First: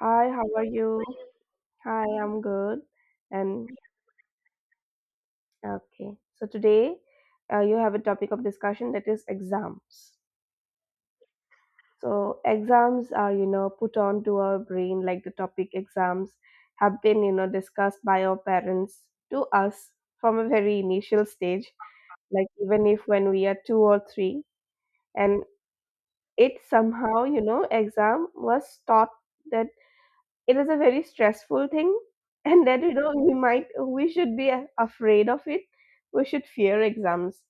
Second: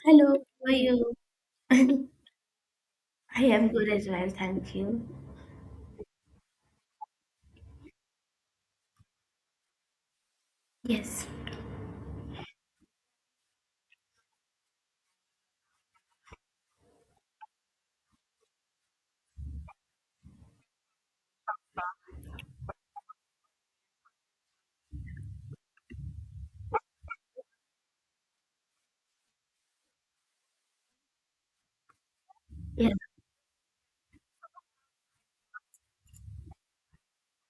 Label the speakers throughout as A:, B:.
A: Hi,
B: Hello,
A: how are
B: how are
A: you?
B: you?
A: Hi, I'm good.
B: I
A: And
B: am good as well, thank you.
A: okay, so today, you have a topic of discussion that is exams.
B: Yes,
A: So exams are, put onto our brain. Like, the topic exams have been, discussed by our parents to us from a very initial stage, like even if when we are two or three, and it somehow, exam was taught that it is a very stressful thing, and that
B: yeah,
A: you know we might we should be afraid of it. We should fear exams.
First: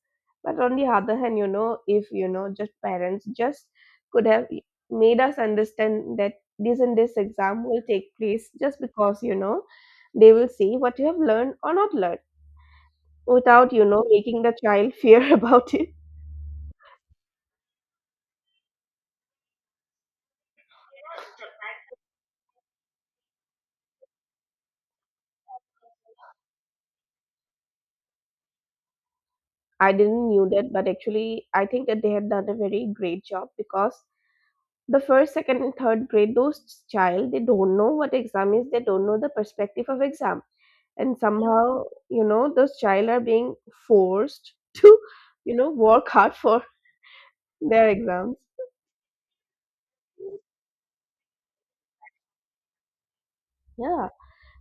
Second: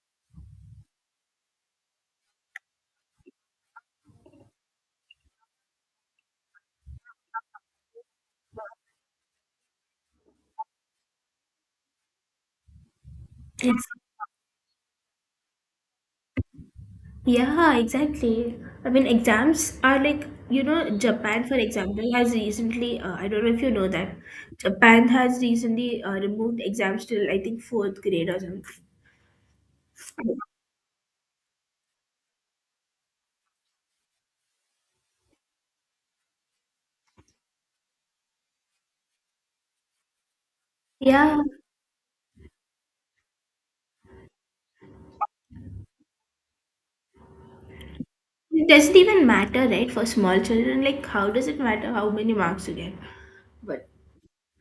A: But on the other hand, you know if you know just parents just could have made us understand that this and this exam will take place just because, they will see what you have learned or not learned, without
B: it's
A: making the child fear about it.
B: yeah, exactly. I mean, exams are like Japan, for example, has recently. I don't know if you know that Japan has recently removed exams till I think fourth grade or something.
A: I didn't knew that, but actually I think that they had done a very great job, because the first, second, and third grade, those child, they don't know what exam is, they don't know the perspective of exam. And yeah,
B: Yeah,
A: somehow, those child are being forced to, work hard for their exams.
B: it doesn't even matter, right? For small children, like how does it matter how many marks you get? But
A: Yeah,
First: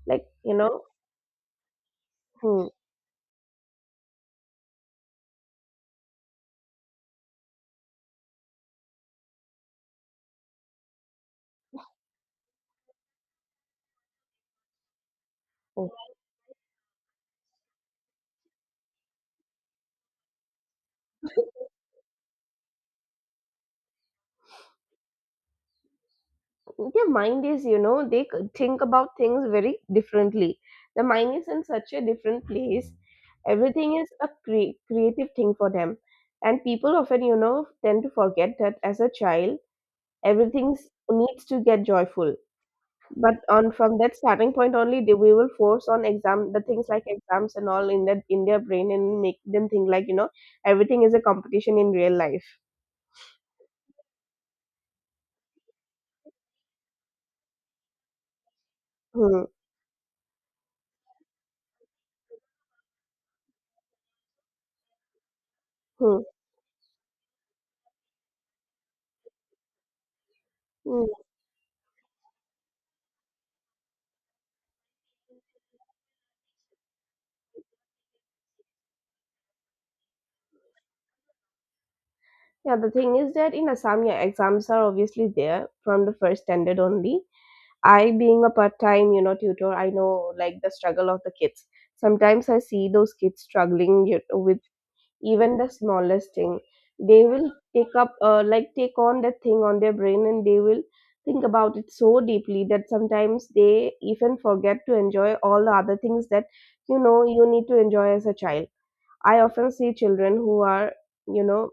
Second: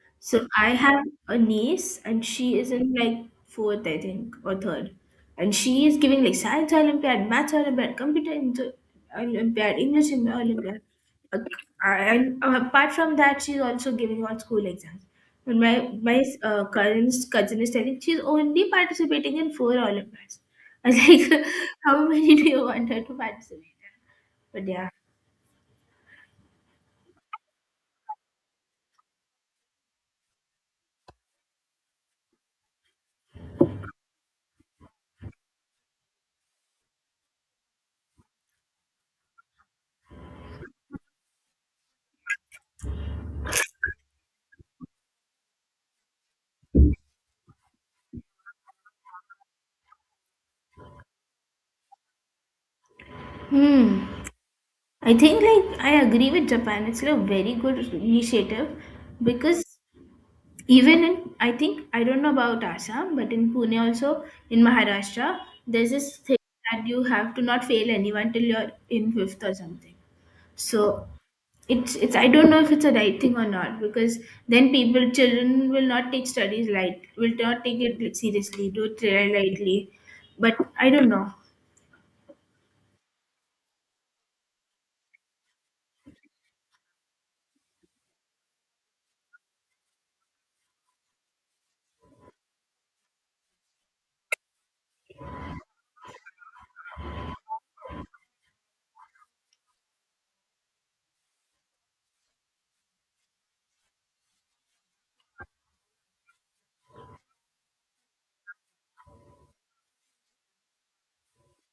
A: like
B: So
A: you
B: I
A: know
B: have a niece, and she
A: Hmm,
B: is in like fourth, I think, or third, and she is giving like science Olympiad, math Olympiad, computer Olympiad, English Olympiad, Uh, and apart from that, she's also giving all school exams. And my
A: hmm.
B: my uh, cousin's cousin is telling she's only participating in four Olympiads. I was like, how many do you want her to participate? But yeah.
A: Their mind is, they think about things very differently. The mind is in such a different place. Everything is a creative thing for them, and people often, tend to forget that as a child, everything needs to get joyful. But on from that starting point only, we will force on exam, the things like exams and all, in that, in their brain, and make them think like, everything is a competition in real life.
B: Hmm. I think like I agree with Japan. It's like a very good initiative
A: Hmm.
B: because even in I think I don't know about Assam, but in Pune also in Maharashtra, there's this
A: Hmm.
B: thing that you have to not fail anyone till you're in fifth or something.
A: Hmm.
B: So it's I don't know if it's a right thing or not because then people children will not take studies light will not take it seriously, do it lightly. But I don't know.
A: Yeah, the thing is that in Assam, yeah, exams are obviously there from the first standard only. I, being a part-time, tutor, I know like the struggle of the kids. Sometimes I see those kids struggling with even the smallest thing. They will take up, like take on that thing on their brain, and they will think about it so deeply that sometimes they even forget to enjoy all the other things that, you need to enjoy as a child. I often see children who are, you know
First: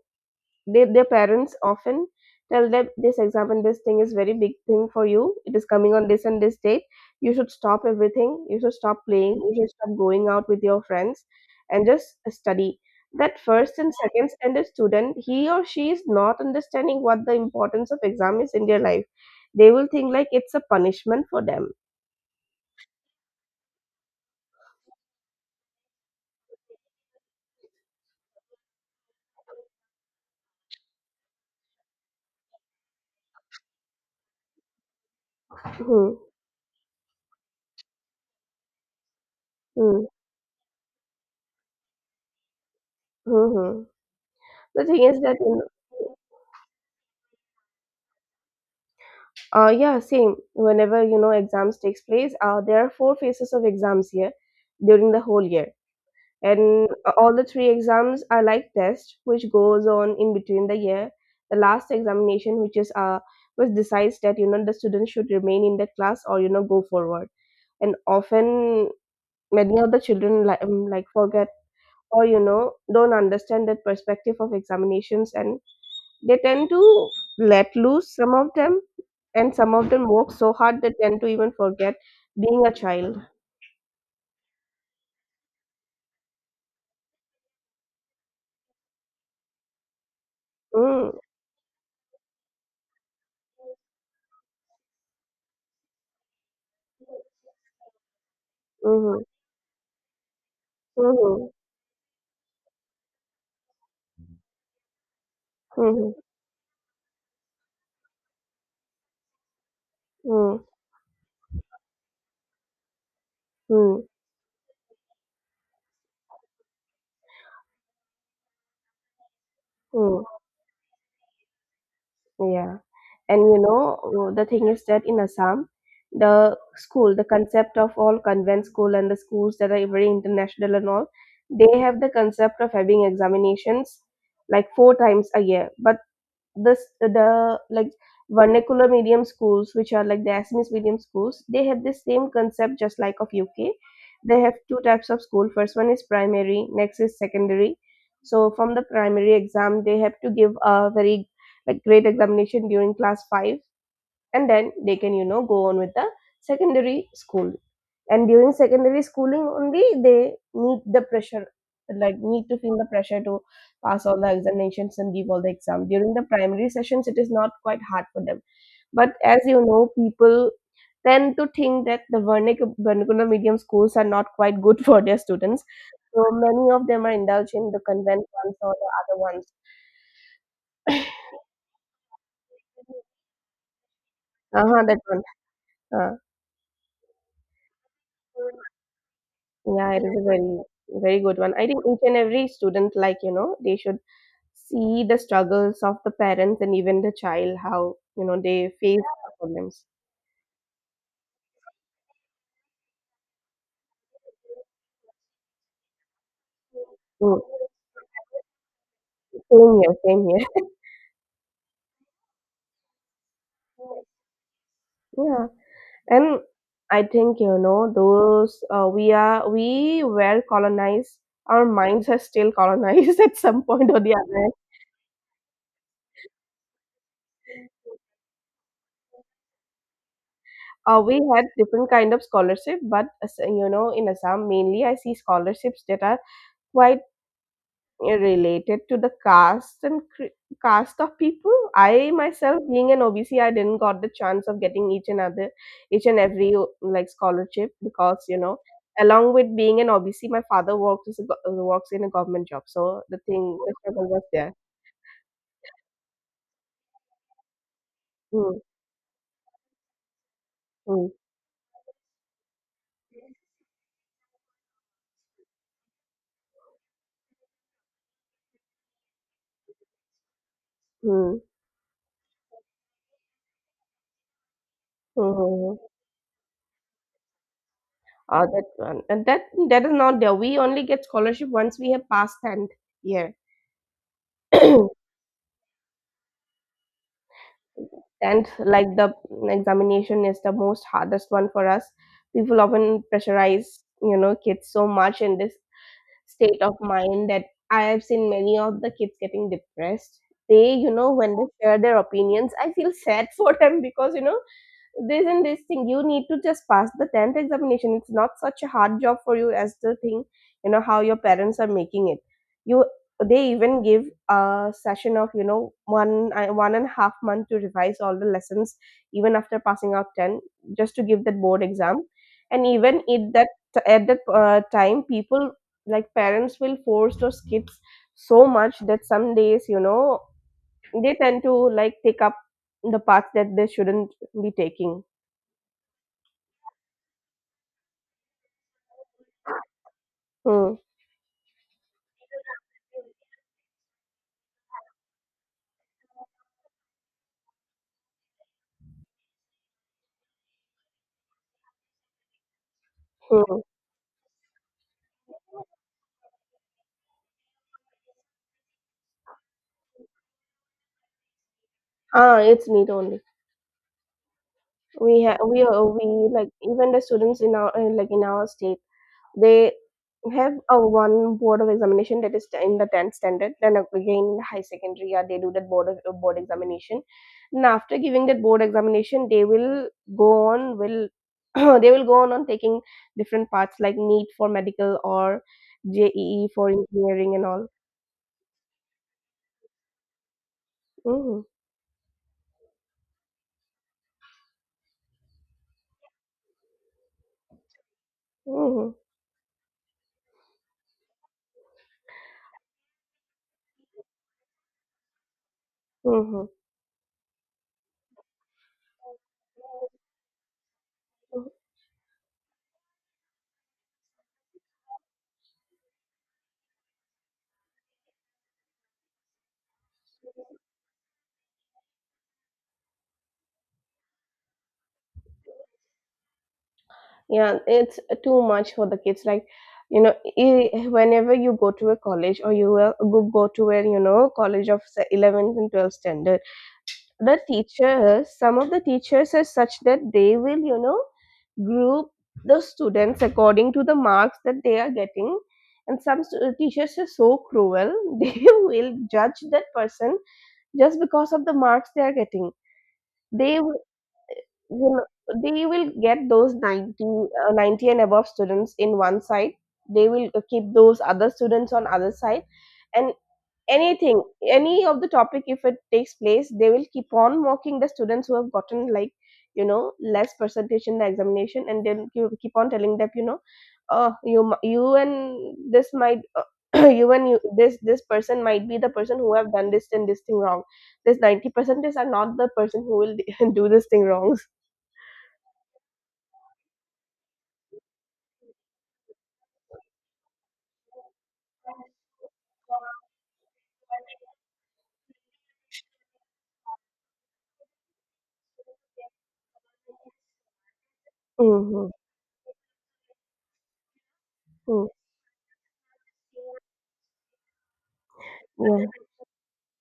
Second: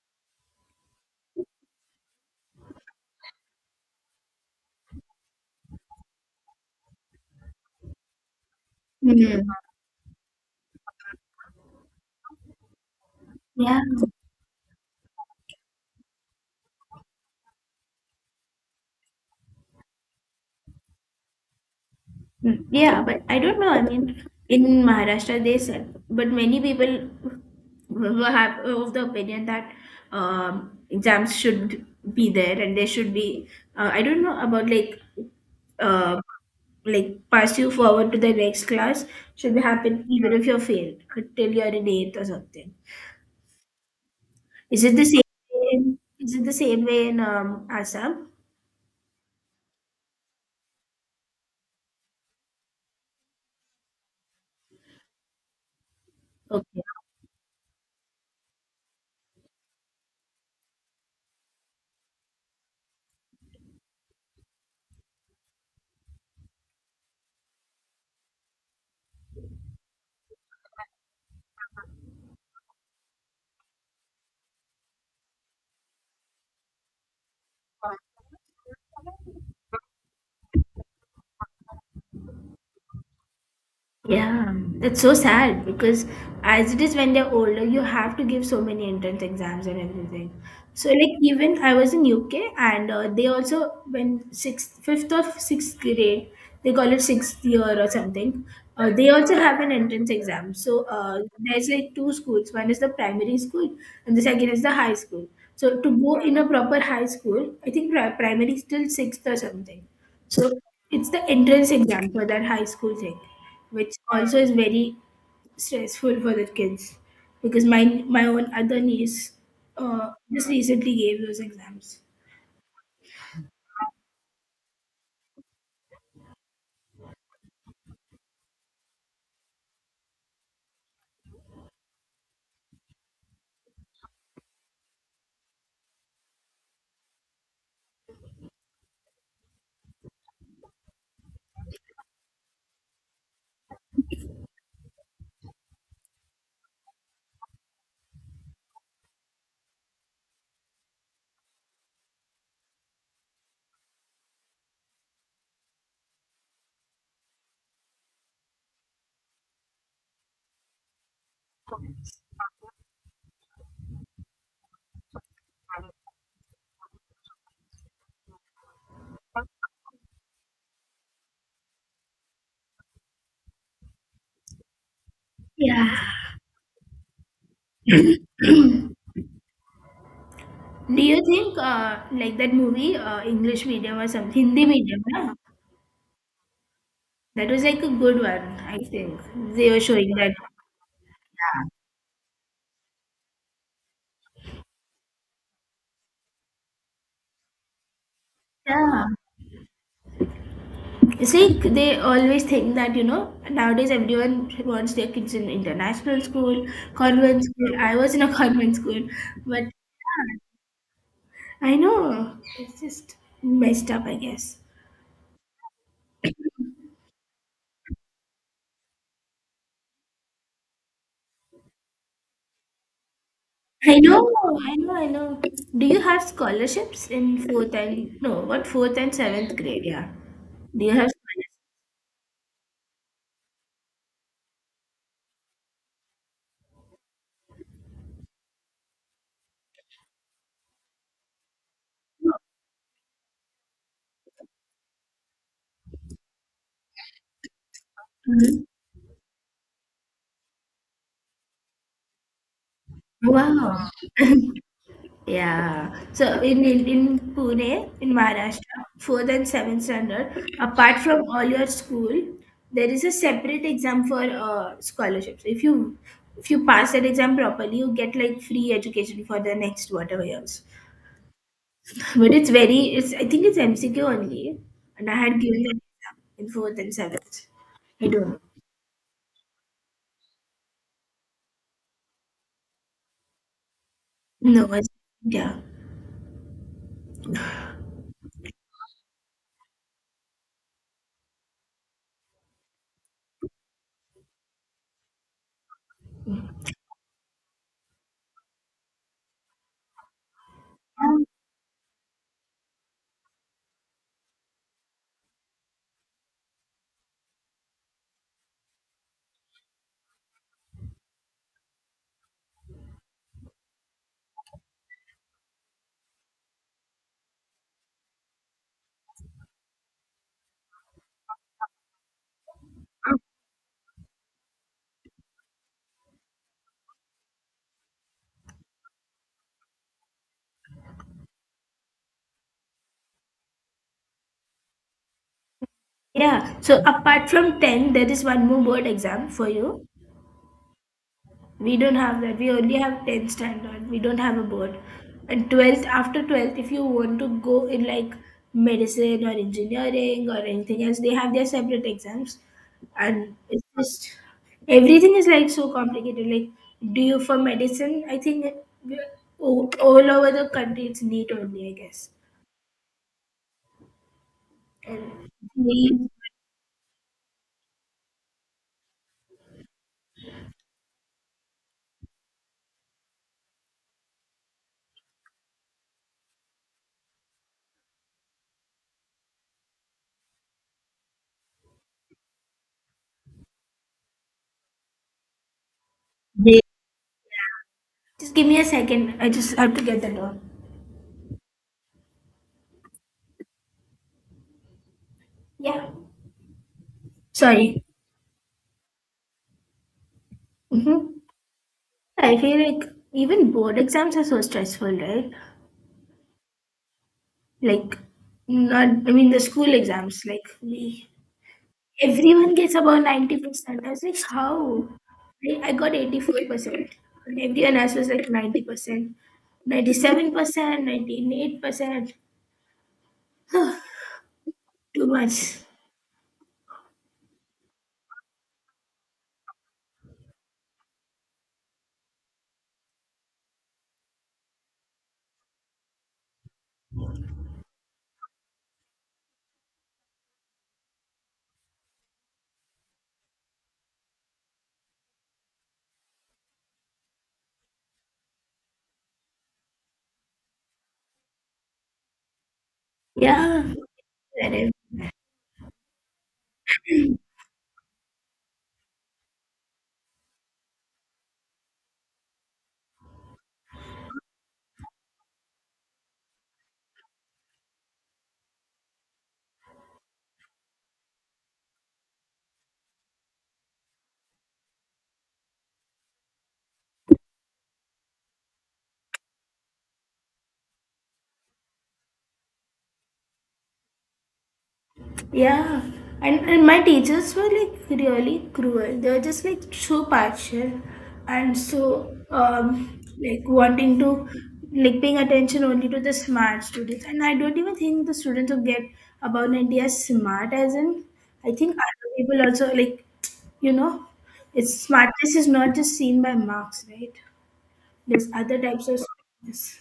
A: their parents often tell them, this exam and this thing is very big thing for you, it is coming on this and this date, you should stop everything, you should stop playing,
B: Hmm.
A: you should stop going out with your friends, and just study. That first
B: Yeah.
A: and second standard student, he or she is not understanding what the importance of exam is in their life. They will think like it's a punishment for them.
B: Mm, yeah, but I don't know. I mean, in Maharashtra, they sell, but many people who have of the opinion that exams should be there and they should be. I don't know about
A: Hmm.
B: uh, like pass you forward to the next class should be happen
A: Hmm.
B: even if you're failed till you're in eighth or something.
A: Hmm. Hmm.
B: Is
A: The
B: it
A: thing
B: the
A: is that, you
B: same?
A: know,
B: Is it the same way in Assam?
A: Yeah, same. Whenever, exams takes place, there are four phases of exams here during the whole year,
B: Okay.
A: and all the three exams are like test, which goes on in between the year. The last examination, which is which decides that, the student should remain in the class or, go forward. And often many of the children like, forget or, don't understand that perspective of examinations, and they tend to let loose, some of them, and some of them work so hard they tend to even forget being a child.
B: Yeah, that's so sad because as it is when they're older, you have to give so many entrance exams and everything. So
A: Mm.
B: like even I was in UK and they also when sixth, fifth or sixth grade, they call it sixth year or something. They
A: Mm-hmm.
B: also have an entrance exam. So
A: Mm-hmm.
B: there's like two schools. One is the primary school and the second is the high school. So to
A: Mm-hmm.
B: go in a proper high school, I think primary is till sixth or something. So it's the entrance exam for that high school thing, which
A: Mm-hmm.
B: also is very stressful for the kids because my own other niece
A: Mm-hmm.
B: just recently gave those exams.
A: Yeah, and, the thing is that in Assam, the school, the concept of all convent school and the schools that are very international and all, they have the concept of having examinations like four times a year. But this the like vernacular medium schools, which are like the Assamese medium schools, they have the same concept just like of UK. They have two types of school: first one is primary, next is secondary. So from the primary exam, they have to give a very like great examination during class 5, and then they can, go on with the secondary school. And during secondary schooling only, they need to feel the pressure to pass all the examinations and give all the exam. During the primary sessions, it is not quite hard for them. But as, people tend to think that the vernacular medium schools are not quite good for their students,
B: Yeah.
A: so many of them are indulged in the convent ones or the other ones.
B: Do you think like that movie English medium or something Hindi
A: Uh-huh, that
B: medium?
A: one.
B: Yeah?
A: uh,
B: That was like a good one. I think they were
A: yeah, it
B: showing
A: is a
B: that.
A: very, very good one. I think each and every student, like, they should see the struggles of the parents and even the child, how, they face
B: Yeah.
A: the problems.
B: See, they always think that, nowadays everyone wants their kids in international school,
A: Mm.
B: convent school. I was in a convent school, but
A: Same here, same
B: yeah,
A: here.
B: I know it's just messed up, I guess.
A: Yeah, and I think, you know those we are we were colonized. Our minds are still colonized at some point
B: I
A: or the
B: know,
A: other.
B: I know, I know. Do you have scholarships in fourth and no, what fourth and seventh grade? Yeah. Do you have
A: We had different kind of scholarship, but you know, in Assam mainly I see scholarships that are quite related to the caste and caste of people. I myself being an OBC, I didn't got the chance of getting each and every like scholarship, because, you
B: scholarships?
A: know,
B: Mhm.
A: along with being an OBC, my father works as a, works in a government job, so the thing, the
B: Wow.
A: struggle was there.
B: Yeah. So in Pune, in
A: Mm.
B: Maharashtra, fourth and seventh standard, apart
A: Mm.
B: from all your school, there is a separate exam for scholarships. If you pass that exam properly, you get like free education for the next whatever years.
A: Mm.
B: But it's very it's I think it's MCQ only, and I
A: Mm.
B: had given
A: Mm.
B: that exam in fourth and seventh. I don't know.
A: That one and that that is not there. We only get scholarship once we have passed tenth year.
B: No, yeah.
A: Tenth like, the examination is the most hardest one for us. People often pressurize, kids so much, in this state of mind that I have seen many of the kids getting depressed. They, when they share their opinions, I feel sad for them, because, you know, this and this thing, you need to just pass the 10th examination. It's not such a hard job for you as the thing, you know, how your parents are making it. You they even give a session of, 1.5 months to revise all the lessons, even after passing out 10, just to give that board exam. And even at that time, people, like parents, will force those kids so much that some days, you know, they tend to like take up the path that they shouldn't be taking.
B: Yeah. So apart from 10, there is one more board exam for you.
A: Mm.
B: We don't have that. We only have 10th standard. We don't have a board. And 12th, after 12th, if you want to go in like medicine or engineering or anything else, they have their separate exams. And
A: Mm.
B: it's just everything is like so complicated. Like, do you for medicine? I think all over the country it's neat only, I guess.
A: Ah, it's need only. We
B: And
A: have we are we
B: we,
A: Like, even the students in our, like in our state, they have a one board of examination, that is in the tenth standard. Then again in high secondary, yeah, they do that board of, board examination. And after giving that board examination, they will go on will they will go on taking different paths like NEET for medical or JEE
B: they,
A: for engineering and all.
B: just give me a second. I just have to get the door.
A: Mm-hmm.
B: Yeah. Sorry.
A: Mm-hmm.
B: Mm-hmm. I feel like even board exams are so stressful, right?
A: Mm-hmm.
B: Like, not, I mean, the school exams, like, everyone gets about 90%. I was like, how? I got 84%, and everyone else was like 90%, 97%, 98%, too much.
A: Yeah, it's too much for the kids. Like, you know, whenever you go to a college, or you will go to a, you know, college of, say, 11th and 12th standard, the teachers, some of the teachers are such that they will, you know, group the students according to the marks that they are getting. And some teachers are so cruel, they will judge that person just because of the marks they are getting. They,
B: Yeah,
A: you know, they will get those 90 and above students in one side. They will, keep those other students on other side. And anything, any of the topic if it takes place, they will keep on mocking the students who have gotten like, you know, less percentage in the examination. And then you keep on telling them, you know, you and this might, you and you, this person might be the person who have done this and this thing wrong. This 90% are not the person who will do this thing wrong.
B: yeah, and my teachers were like really cruel. They were just like so partial and so like wanting to like paying attention only to the smart students. And I don't even think the students who get about India as smart as in I think
A: Mhm.
B: other people also like you know it's
A: Mm.
B: smartness is not just seen by marks, right? There's other
A: Yeah.
B: types of smartness.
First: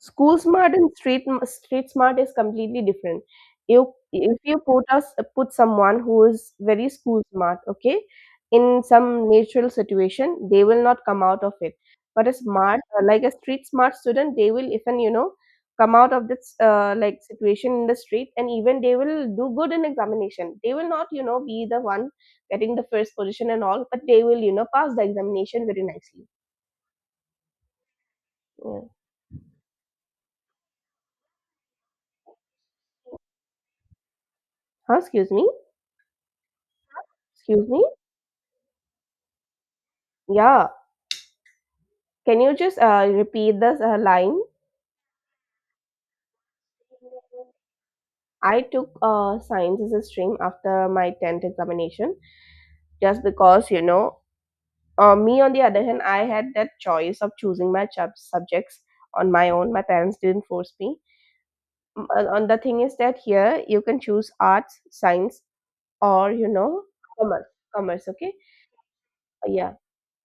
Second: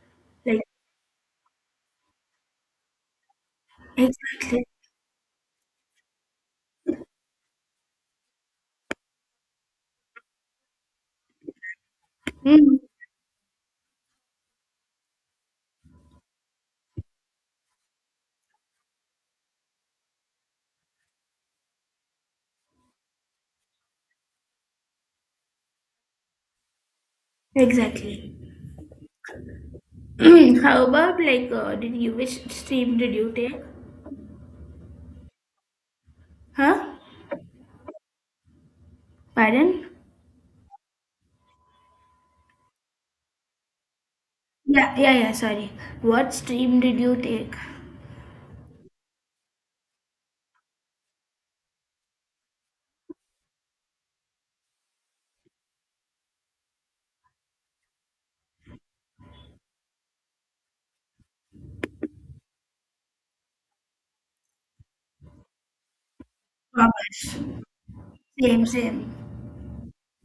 A: School
B: Like,
A: smart and street smart is completely different. You if you
B: exactly.
A: put us Put someone who is very school smart, okay, in some natural situation, they will not come out of it. But a
B: Mm,
A: smart, like a street smart student, they will even, you know, come out of this, like situation in the street, and even they will do good in examination. They will not, you know, be the one getting the first position and all, but they will, you know, pass the examination very nicely.
B: exactly.
A: Yeah.
B: How about like did you which stream did you take?
A: Huh, excuse me.
B: Huh?
A: Excuse me.
B: Pardon?
A: Yeah. Can you just, repeat the, line?
B: Yeah, yeah, yeah, sorry. What stream did you take?
A: I took, science as a stream after my 10th examination, just because, you know, me on the other hand, I had that choice of choosing my subjects on my own. My parents didn't force me. And the thing is that here you can choose arts, science, or, you know,
B: Commerce.
A: commerce. Commerce, okay?
B: Same, same.
A: Yeah.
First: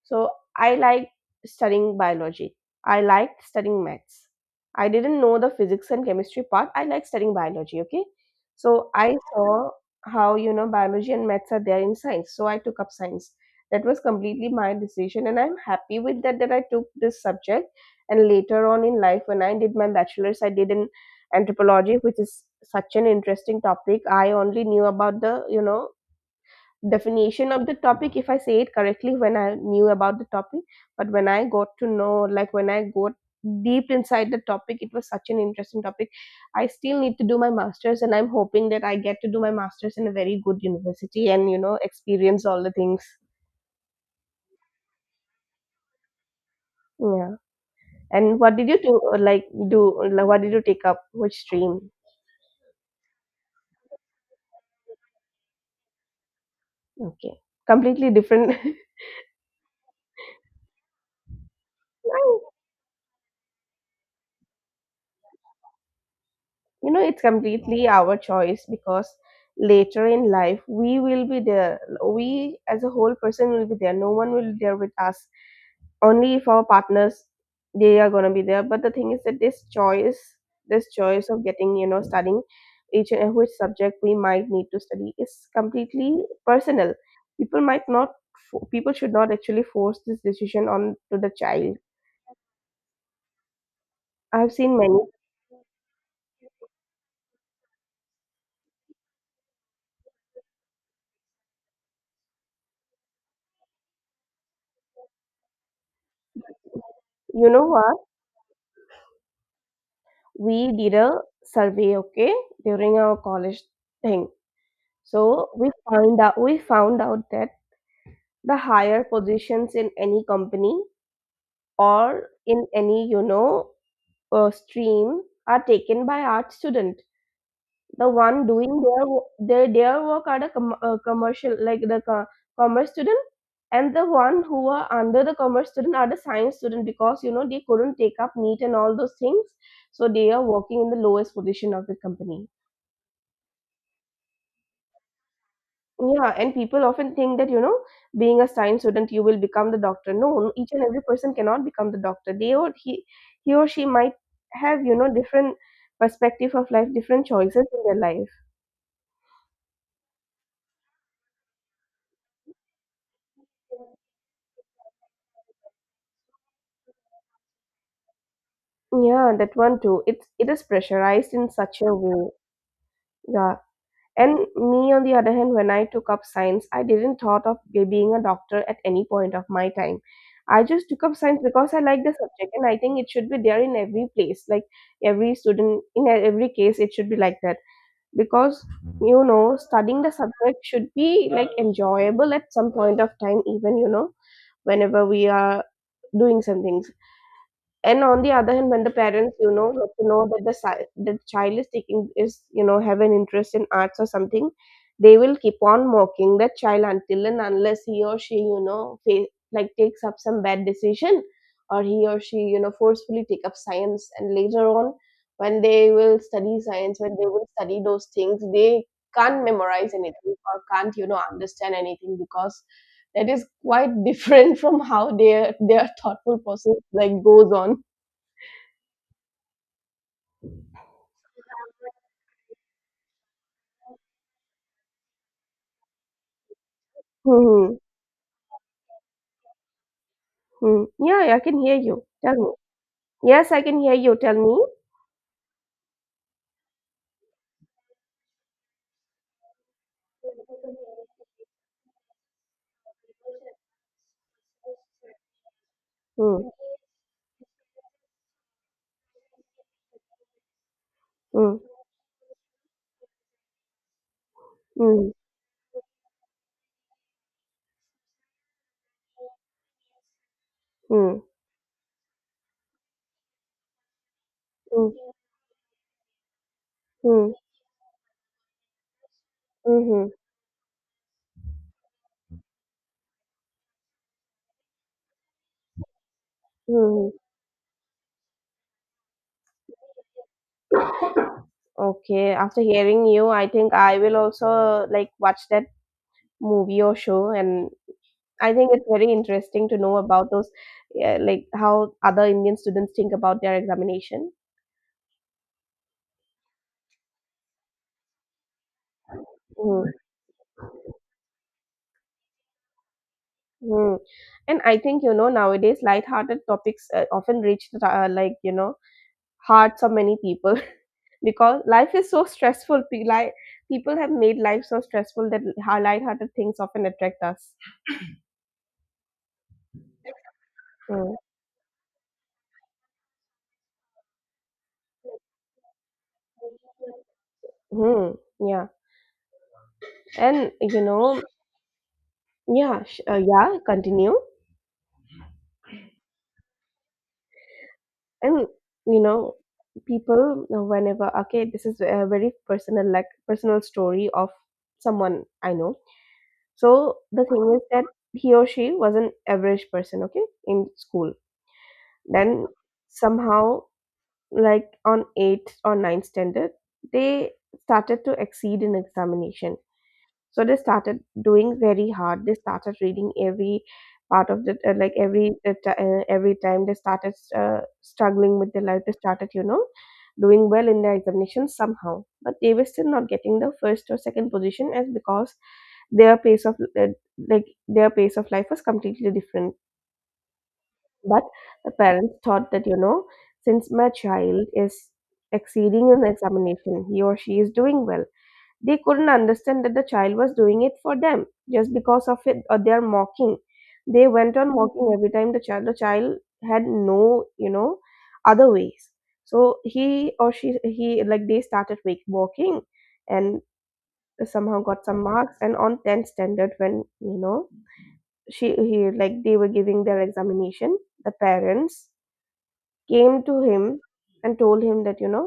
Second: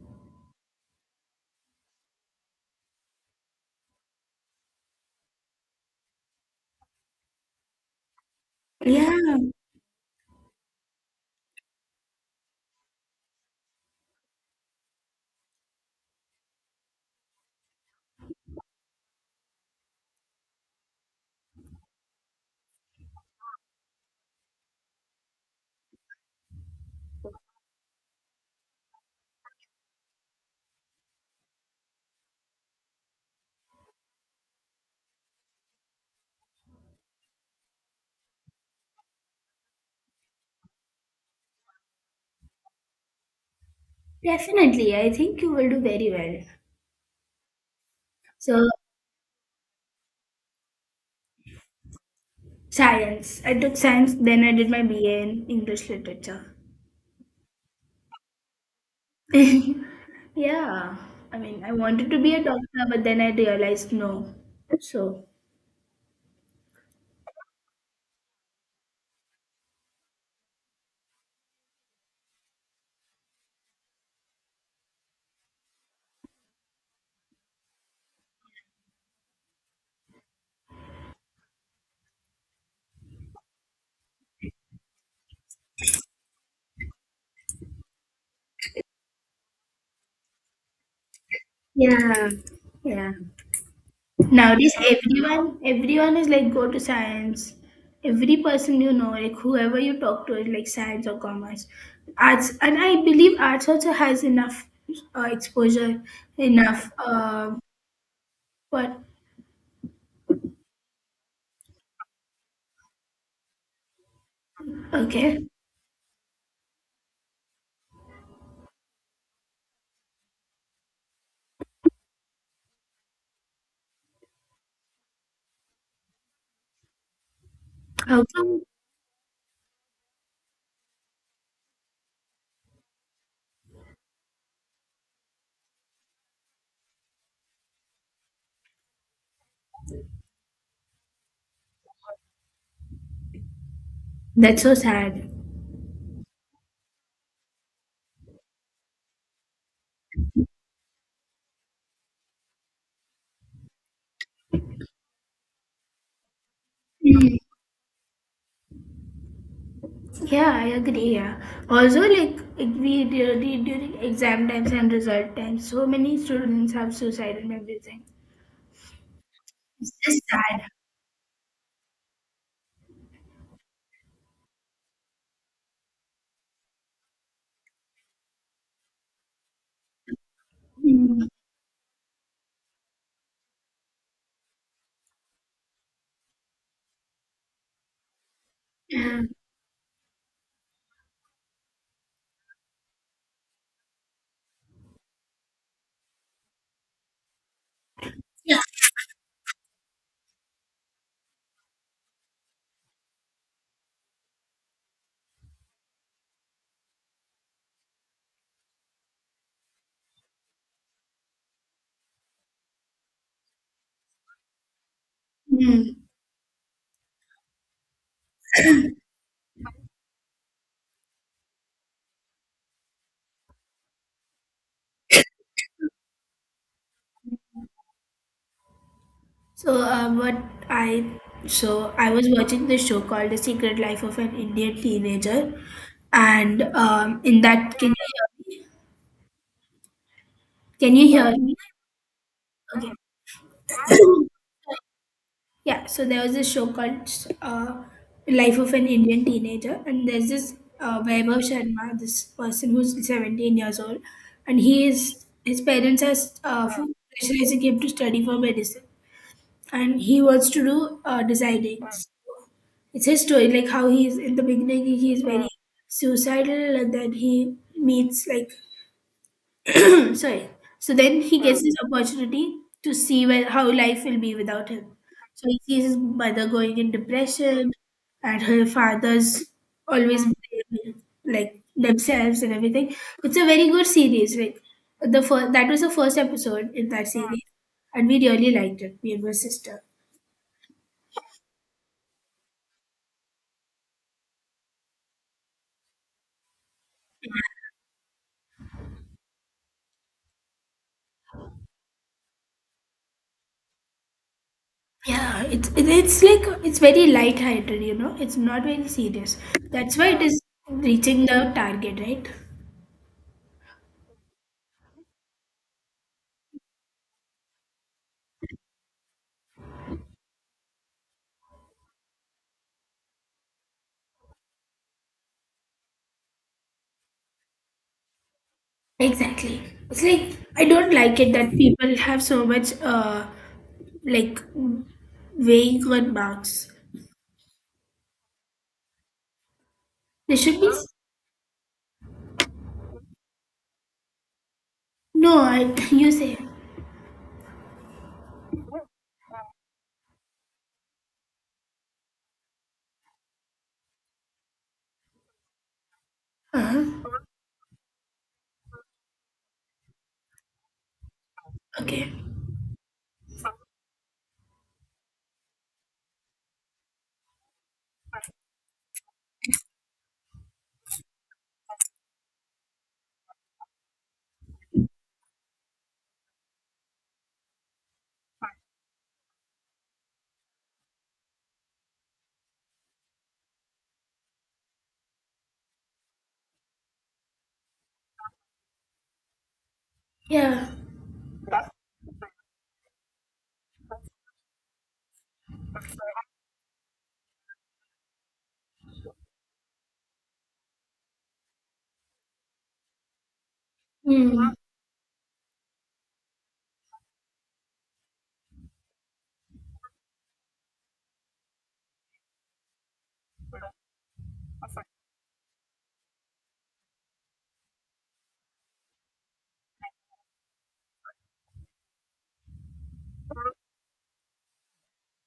A: So I liked studying biology. I liked studying maths. I didn't know the physics and chemistry part. I liked studying biology, okay? So I
B: Yeah,
A: saw how biology and maths are there in science. So I took up science. That was completely my decision and I'm happy with that that I took this subject. And later on in life when I did my bachelor's, I did in anthropology, which is such an interesting topic. I only knew about the definition of the topic if I say it correctly when I knew about the topic, but when I got to know, like when I got deep inside the topic, it was such an interesting topic. I still need to do my masters and I'm hoping that I get to do my masters in a very good university and, you know, experience all the things.
B: definitely. I think you will do very well.
A: Yeah. And what
B: So,
A: did you do, like do like, what did you take up, which stream.
B: science. I took science, then I did my BA in English literature.
A: Okay, completely different.
B: Yeah. I mean, I wanted to be a doctor, but then I realized no. So,
A: You know, it's completely our choice, because later in life we will be there. We as a whole person will be there. No one will be there with us, only if our partners, they are going to be there. But the thing is that this choice, this choice of getting, you know, studying each and which subject we might need to study is completely personal. People might not people should not actually force this decision on to the child.
B: yeah, yeah.
A: I've
B: Nowadays,
A: seen many.
B: everyone is like go to science. Every person you know, like whoever you talk to, is like science or commerce, arts, and I believe arts also has enough exposure, enough.
A: You
B: Uh,
A: know what,
B: but
A: we did a survey, okay, during our college thing.
B: okay,
A: So we find out we found out that the higher positions in any company or in any, you know, stream are taken by art student. The
B: how
A: one
B: come?
A: doing their their work are the commercial, like the commerce student, and the one who are under the commerce student are the science student, because you know, they couldn't take up neat and all those things, so they are working in the lowest position of the company.
B: That's so sad.
A: Yeah, and people often think that, you know, being a science student, you will become the doctor. No, no, each and every person cannot become the doctor. They or he or she might have, you know, different perspective of life, different choices in their life.
B: Yeah, I agree. Yeah. Also, like we during exam times and result times, so many students have suicide and everything.
A: Yeah, that one
B: It's
A: too.
B: just
A: It is
B: sad.
A: pressurized in such a way. Yeah. And me, on the other hand, when I took up science, I didn't thought of being a doctor at any point of my time. I just took up science because I like the subject, and I think it should be there in every place. Like every student, in every case, it should be like that, because you know, studying the subject should be like enjoyable at some point of time, even you know, whenever we are doing something. And on the other hand, when the parents, you know, get to know that the child is taking, is you know, have an interest in arts or something, they will keep on mocking that child until and unless he or she you know like takes up some bad decision, or he or she you know forcefully take up science. And later on, when they
B: Yeah.
A: will study science, when they will study those things, they can't memorize anything or can't you know understand anything because that is quite different from how their thoughtful process like goes on.
B: So what I so I was watching this show called The Secret Life of an Indian Teenager, and in
A: Mhm,
B: that can you hear me?
A: mhm.
B: Can you hear
A: Yeah, I
B: me?
A: can hear you. Tell me.
B: Okay.
A: Yes, I can hear you. Tell me.
B: Yeah. So there was this show called uh, Life of an Indian Teenager, and there's this Vaibhav Sharma, this person who's 17 years old, and he is his parents are
A: Hmm.
B: pressurizing him to study for medicine, and he wants to do
A: Hmm.
B: designing. It's his story, like how he's in the beginning.
A: Hmm.
B: He is very suicidal, and then he meets like sorry, so
A: Hmm.
B: then he gets this opportunity to see where how life will be without him.
A: Hmm.
B: So he sees his mother going in
A: Mm,
B: depression, and her father's
A: mhm,
B: always blaming, like, themselves and everything. It's a very good series, like the first that was the first episode in that
A: mhm.
B: series. And we really liked it, me and my sister.
A: Okay, after hearing you, I think I will also like watch that movie or show, and I think it's very interesting to know about those, yeah, like how other Indian students think about their examination.
B: Yeah, it's like it's very light-hearted. It's not very serious.
A: Mm,
B: That's why it is reaching the target, right?
A: mm. And I think you know, nowadays light-hearted topics often reach the like you know, hearts of many people. Because life is so stressful. People have made life so stressful that lighthearted things often attract us.
B: Exactly. It's like I don't
A: Mm.
B: like it that people have so much like weighing on marks.
A: Hmm. Yeah.
B: There
A: And
B: should be
A: you know, yeah, yeah. Continue.
B: no. I you say.
A: And you know, people whenever, okay, this is a very personal, like personal story of someone I know. So
B: Uh-huh.
A: the thing is that he or she was an average person, okay, in school.
B: Okay.
A: Then somehow, like on 8th or 9th standard, they started to exceed in examination, so they started doing very hard, they started reading every part of the like every every time, they started struggling with their life, they started you know doing well in their examination somehow, but they were still not getting the first or second position as because their pace of like their pace of life was completely different.
B: Yeah.
A: But the parents thought that, you know, since my child is exceeding in examination, he or she is doing well. They couldn't understand that the child was doing it for them just because of it or their mocking. They went on mocking every time. The child had no, you know, other ways. So he or she, he like they started make walking and somehow got some marks, and on 10th standard when you know, she he like they were giving their examination, the parents came to him and told him that, you know,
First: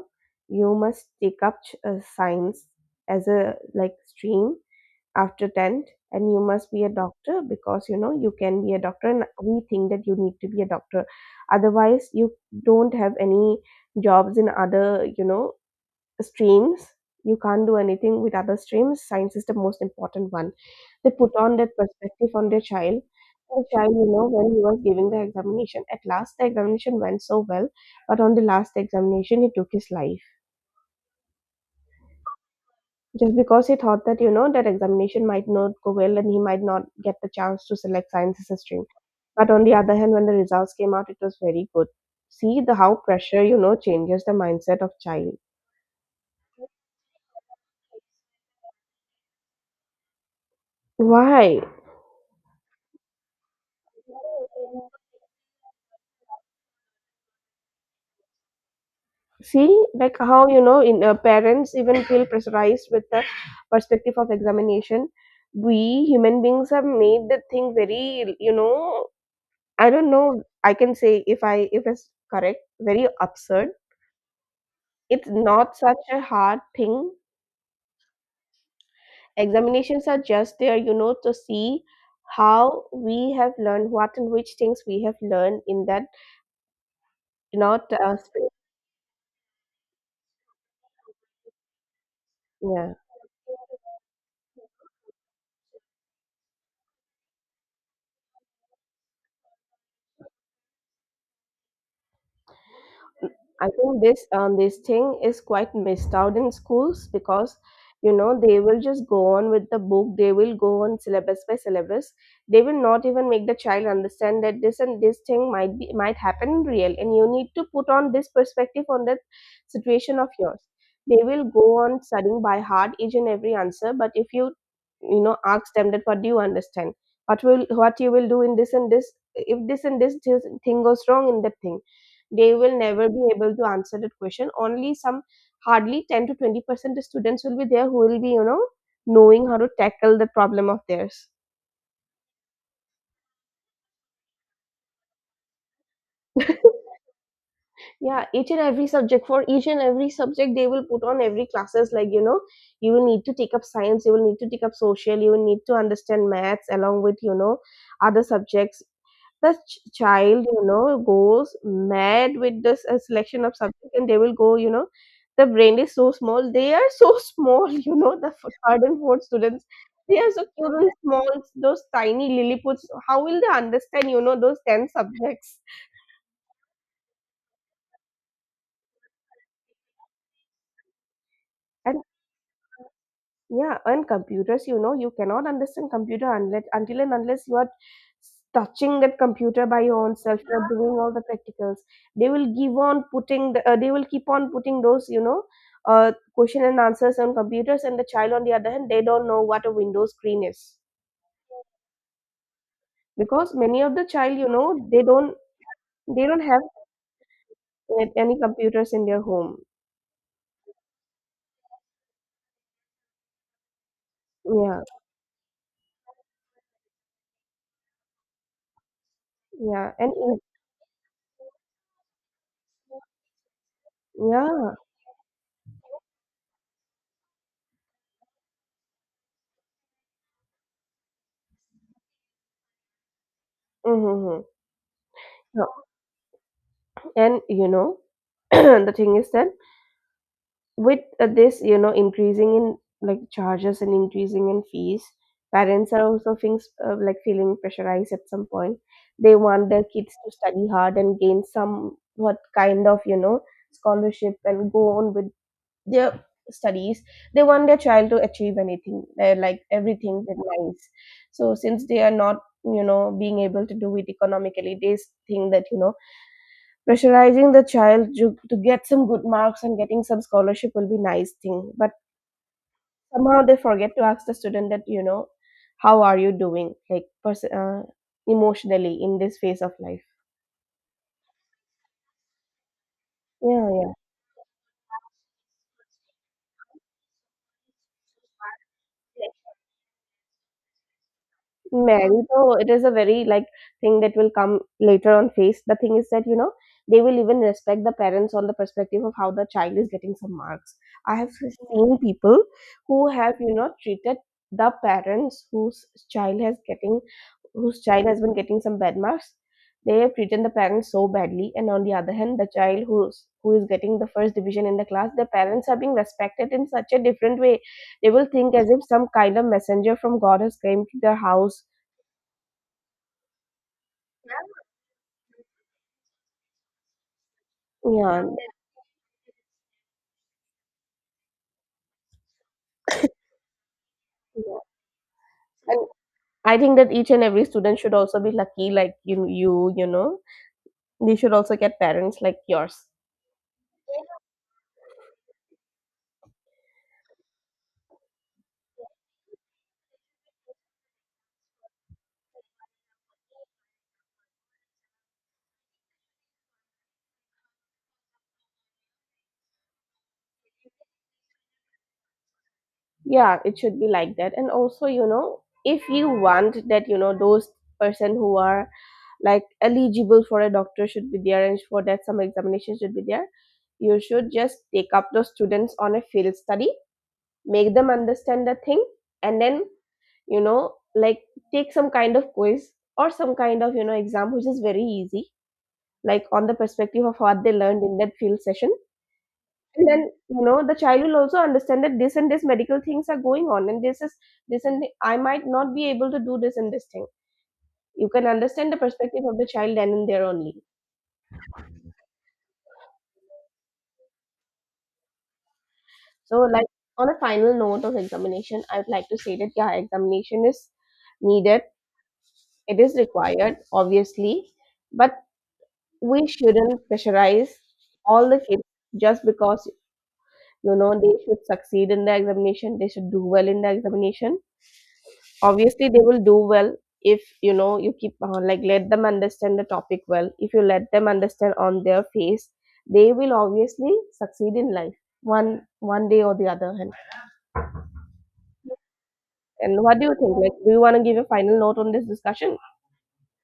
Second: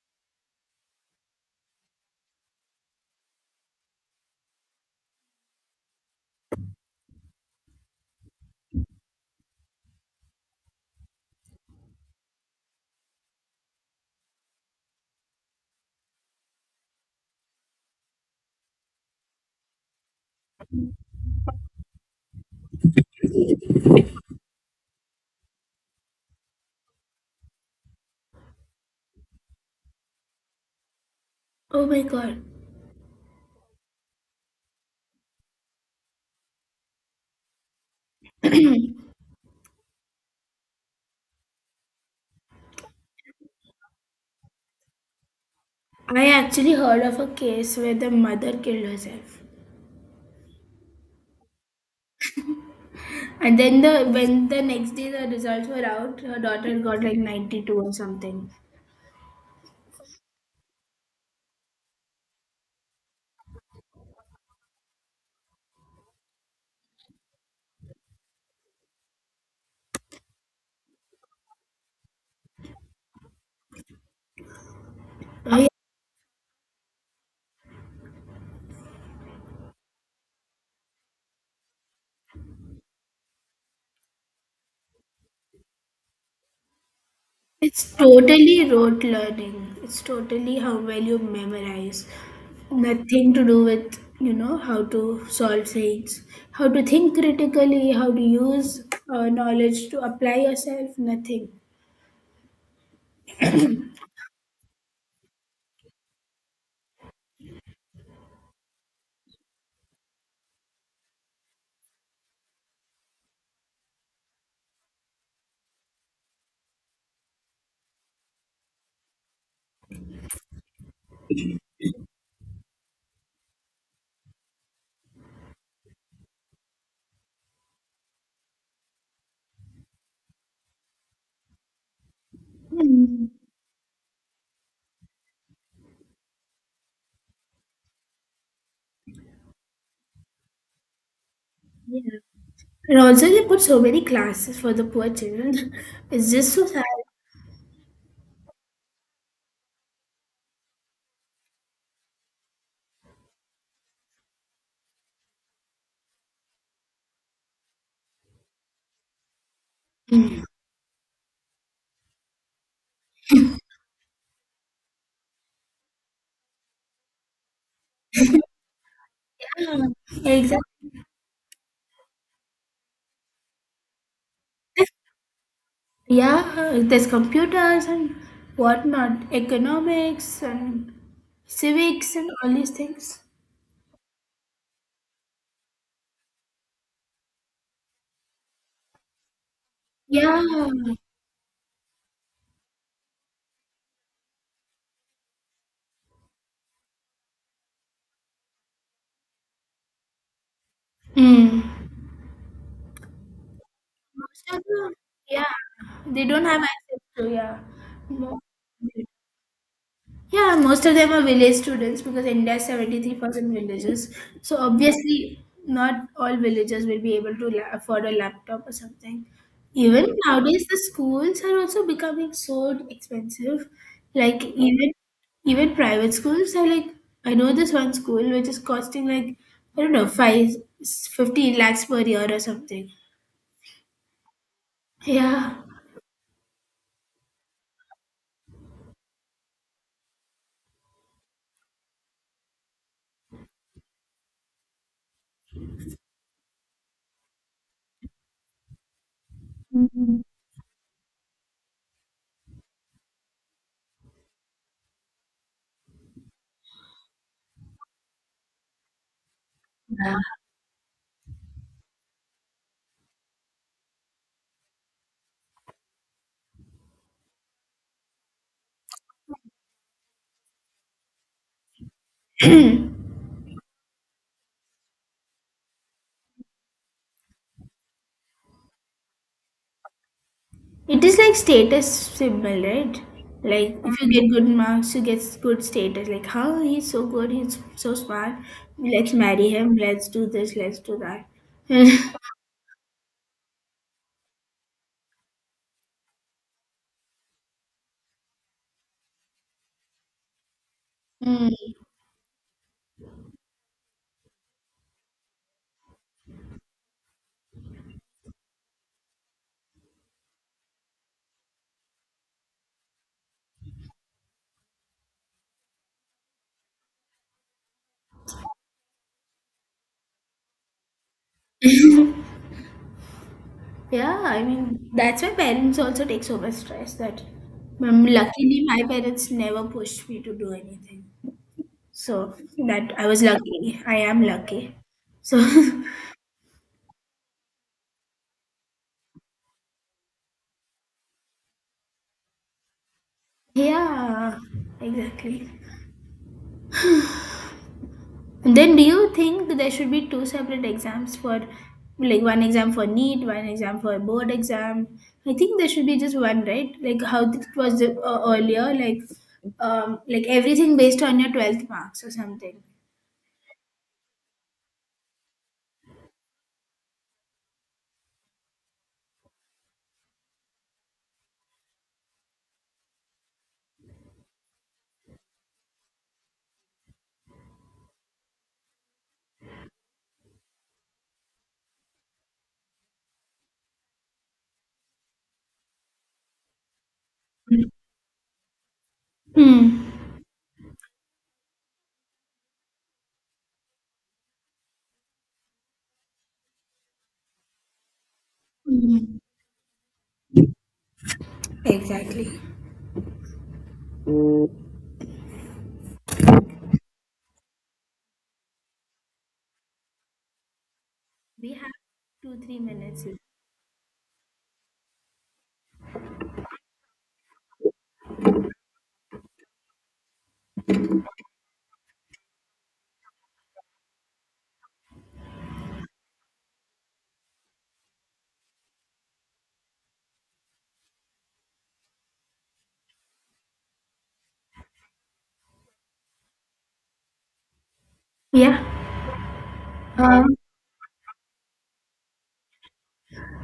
A: you must take up science as a like stream after 10th, and you must be a doctor, because you know, you can be a doctor and we think that you need to be a doctor. Otherwise you don't have any jobs in other, you know, streams. You can't do anything with other streams. Science is the most important one. They put on that perspective on their child. The child you know, when he was giving the examination, at last the examination went so well, but on the last examination he took his life,
B: Oh my God.
A: just because he thought that you know, that examination might not go well and he might not get the chance to select science as a stream. But on the other hand, when the results came out, it was very good. See the, how pressure you know, changes the mindset of child.
B: I actually heard of a case where the mother killed herself.
A: Why?
B: And then the when the next day the results were out, her daughter got like 92 or something.
A: See like how you know, in parents even feel pressurized with the perspective of examination. We human beings have made the thing very you know, I don't know, I can say if I if it's correct, very absurd. It's
B: Oh, yeah.
A: not such a hard thing. Examinations are just there, you know, to see how we have learned what and which things we have learned in that, not
B: It's
A: space.
B: totally rote learning. It's totally how well you memorize. Nothing to do
A: Yeah.
B: with, how to solve things, how to think critically, how to use knowledge to apply yourself, nothing.
A: I think this this thing is quite missed out in schools, because you know they will just go on with the book. They will go on syllabus by syllabus. They will not even make the child understand that this and this thing might be, might happen in real, and you need to put on this perspective on that situation of yours. They will go on studying by heart each and every answer, but if you you know, ask them that what do you understand, what you will do in this and this, if this and this, this thing goes wrong in that thing, they will never
B: Hmm.
A: be able to answer that question. Only some, hardly 10 to 20% students will be there who will be you know, knowing how to tackle the problem of theirs.
B: Yeah. And also, they put so many classes for the poor children. It's just so sad.
A: Yeah, each and every subject, for each and every subject they will put on every classes, like you know, you will need to take up science, you will need to take up social, you will need to understand maths along with you know, other subjects. Child you know, goes mad with this selection of subjects, and they will go you know, the brain is so small, they are so small, you know, the third and fourth students,
B: Yeah.
A: they are so cute
B: Exactly.
A: and small. Those tiny lilliputs, how will they understand you know, those 10 subjects.
B: Yeah, there's computers and whatnot, economics and
A: And
B: civics and all these things.
A: yeah, and computers, you know, you cannot understand computer unless, until and unless you are touching that computer by your own self,
B: Yeah.
A: you are doing all the practicals. They will give on putting they will keep on putting those, you know, question and answers on computers, and the child on the other hand, they don't know what a Windows screen is,
B: Mm.
A: because many of the child,
B: Most
A: you
B: of
A: know,
B: the
A: they don't,
B: yeah, they
A: they don't
B: don't have
A: have
B: access to yeah.
A: any
B: Mo-
A: computers in their home.
B: Yeah, most of them are village students because India is 73% villages. So
A: Yeah,
B: obviously, not all villagers will be able to afford a laptop or something.
A: yeah,
B: Even
A: and
B: nowadays, the schools are also becoming so expensive. Like
A: yeah,
B: even private schools are like I know this one school which is costing like I don't know five fifteen lakhs per year or something.
A: mm-hmm, mm-hmm.
B: Yeah.
A: So, and you know, the thing is that. With this increasing in like charges and increasing in fees, parents are also things like feeling pressurized at some point. They want their kids
B: Mhm.
A: to study hard and gain some what kind of you know scholarship and go on with their studies. They want their child to achieve anything they like, everything with nice. So since they are not, you know, being able to do it economically, they think that, you know, pressurizing the child to get some good marks and getting some scholarship will be nice thing. But somehow they forget to ask the student that, you know, how are you doing like emotionally in this phase of life.
B: It is like status symbol, right? Like
A: Yeah.
B: if you get good marks, you get good status. Like how he's so good, he's so smart. Let's
A: Yeah.
B: marry him. Let's do this. Let's do that.
A: Married though, it is a very like thing that will come later on face. The thing is that, you know, they will even respect the parents on the perspective of how the child is getting some marks. I have
B: Mm.
A: seen people who have, you know, treated the parents whose child has getting, whose child has been getting some bad marks, they have treated the parents so badly. And on the other hand, the child who is getting the first division in the class, their parents are being respected in such a different way. They will think as if some kind of messenger from God has came to their house.
B: Yeah, I mean that's why parents also take so much stress. That
A: Yeah.
B: luckily my parents never pushed me to do anything. So that I was lucky. I am
A: Yeah.
B: lucky. So
A: And I think that each and every student should also be lucky, like you, they should also get parents like yours.
B: yeah, exactly. Then do you think that there should be two separate exams for like one exam for NEET, one exam for board exam? I think there should be just one, right? Like how it was earlier, like everything based on your 12th marks or something.
A: Yeah, it should be like that. And also, you know, if you want that, you know, those person who are like eligible for a doctor should be there, and for that some examination should be there. You should just take up those students on a field study, make them understand the thing, and then, you know, like take some kind of quiz or some kind of, you know, exam which is very easy, like on the perspective of what they learned in that field session.
B: Hmm.
A: And then, you know, the child will also understand that this and this medical things are going on, and this is this and I might not be able to do this and this thing. You can understand the
B: Mhm.
A: perspective of the child then and there only.
B: Exactly.
A: So, like on a final note of examination, I would like to say that yeah, examination is
B: We
A: needed.
B: have two three
A: It is
B: minutes. left.
A: required, obviously, but we shouldn't pressurize all the kids just because, you know, they should succeed in the examination. They should do well in the examination. Obviously they will do well if, you know, you keep like let them understand the topic well. If you let them understand on their face, they will obviously succeed in life one day or the other hand.
B: Yeah.
A: And what do you
B: Um,
A: think, like do you want to give a final note on this discussion?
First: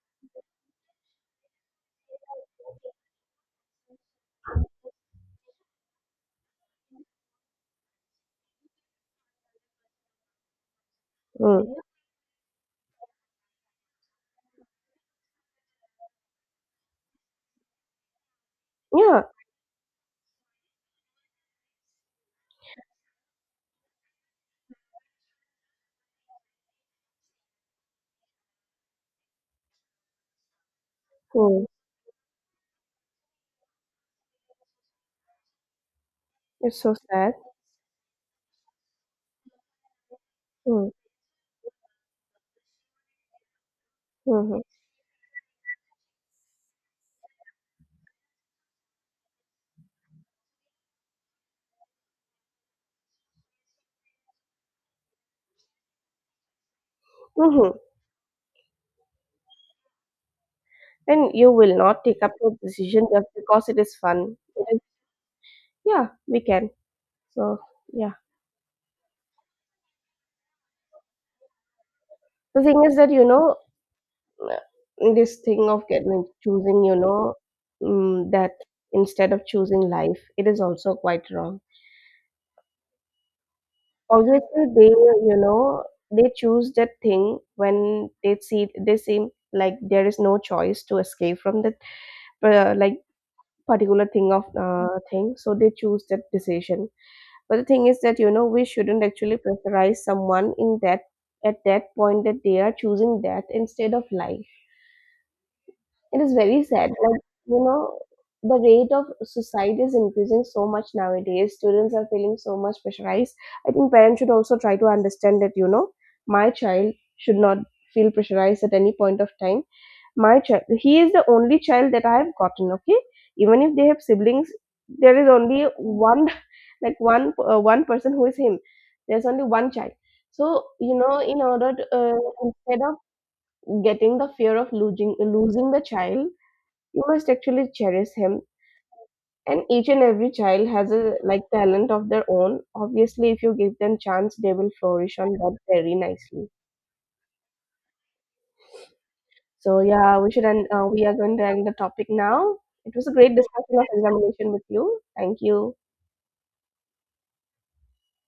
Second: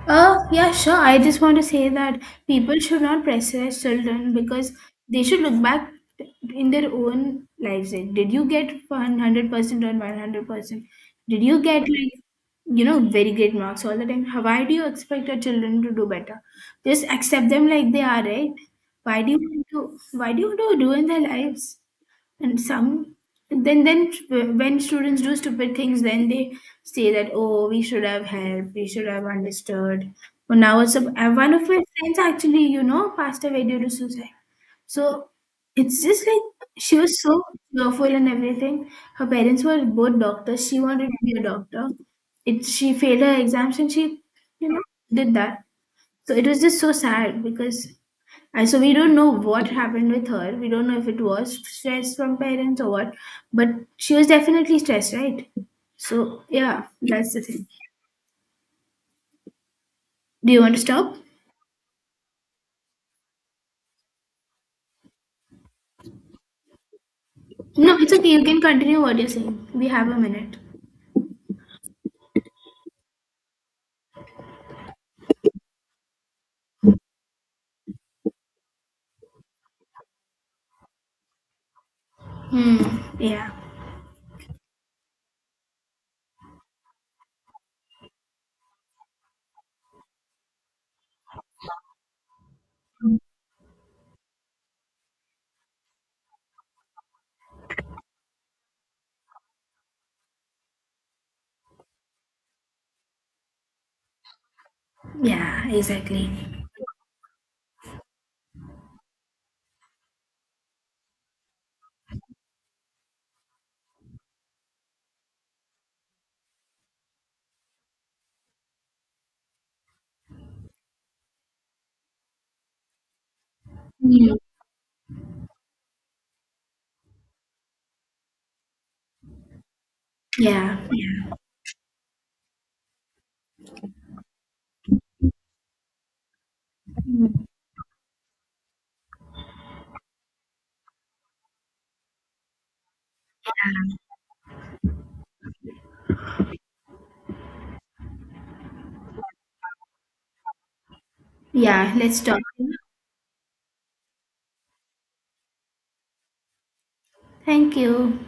B: yeah, sure. I just want to say that people should not pressurize children because they should look back in their own lives. Like, did you get 100% or 100%? Did you
A: Mm.
B: get, like, very great marks all the time? Why do you expect your children to do better? Just accept them like they are, right? Why
A: Yeah.
B: do you want to, why do you want to ruin their lives? And some then when students do stupid things, then they say that oh, we should have helped, we should have understood, but now one of
A: Mm.
B: my friends actually passed away due to suicide. So it's just like
A: It's so
B: she was
A: sad.
B: so cheerful and everything. Her parents were both doctors. She
A: Mm.
B: wanted to be a doctor. It She failed her exams, and she
A: Hmm.
B: you know did that. So it was just so sad, because and so we don't know what happened with her. We don't know if it was stress from parents or what, but she was definitely stressed, right? So yeah, that's the thing.
A: Hmm.
B: Do you want to stop?
A: And you will not take up your decision just because it is fun. It is— Yeah, we can. So,
B: No,
A: yeah.
B: it's okay. You can continue what you're saying. We have a minute.
A: The thing is that, you know, this thing of getting like, choosing, you know, mm, that instead of choosing life, it is also quite wrong.
B: Hmm. Yeah.
A: Obviously they, you know, they choose that thing when they see, they seem like there is no choice to escape from that, like particular thing of thing, so they choose that decision. But the thing is that, you know, we shouldn't actually pressurize someone in that, at that point that they are choosing that instead of life.
B: Yeah.
A: It
B: Exactly.
A: is very sad. Like, you know, the rate of suicide is increasing so much nowadays. Students are feeling so much pressurized. I think parents should also try to understand that, you know, my child should not feel pressurized at any point of time. My child, he is the only child that I have gotten, okay? Even if they have siblings, there is only one, like one, one person who is him. There's only one child. So,
B: Yeah.
A: you know, in order to, instead of getting the fear of losing the child, you must actually cherish him. And each and every child has a like talent of their own. Obviously, if you give them chance, they will flourish on that very nicely. So yeah, we should end, we are going to end the
B: Yeah.
A: topic
B: Let's stop.
A: now. It was a great discussion of examination with you. Thank you.
B: Thank you.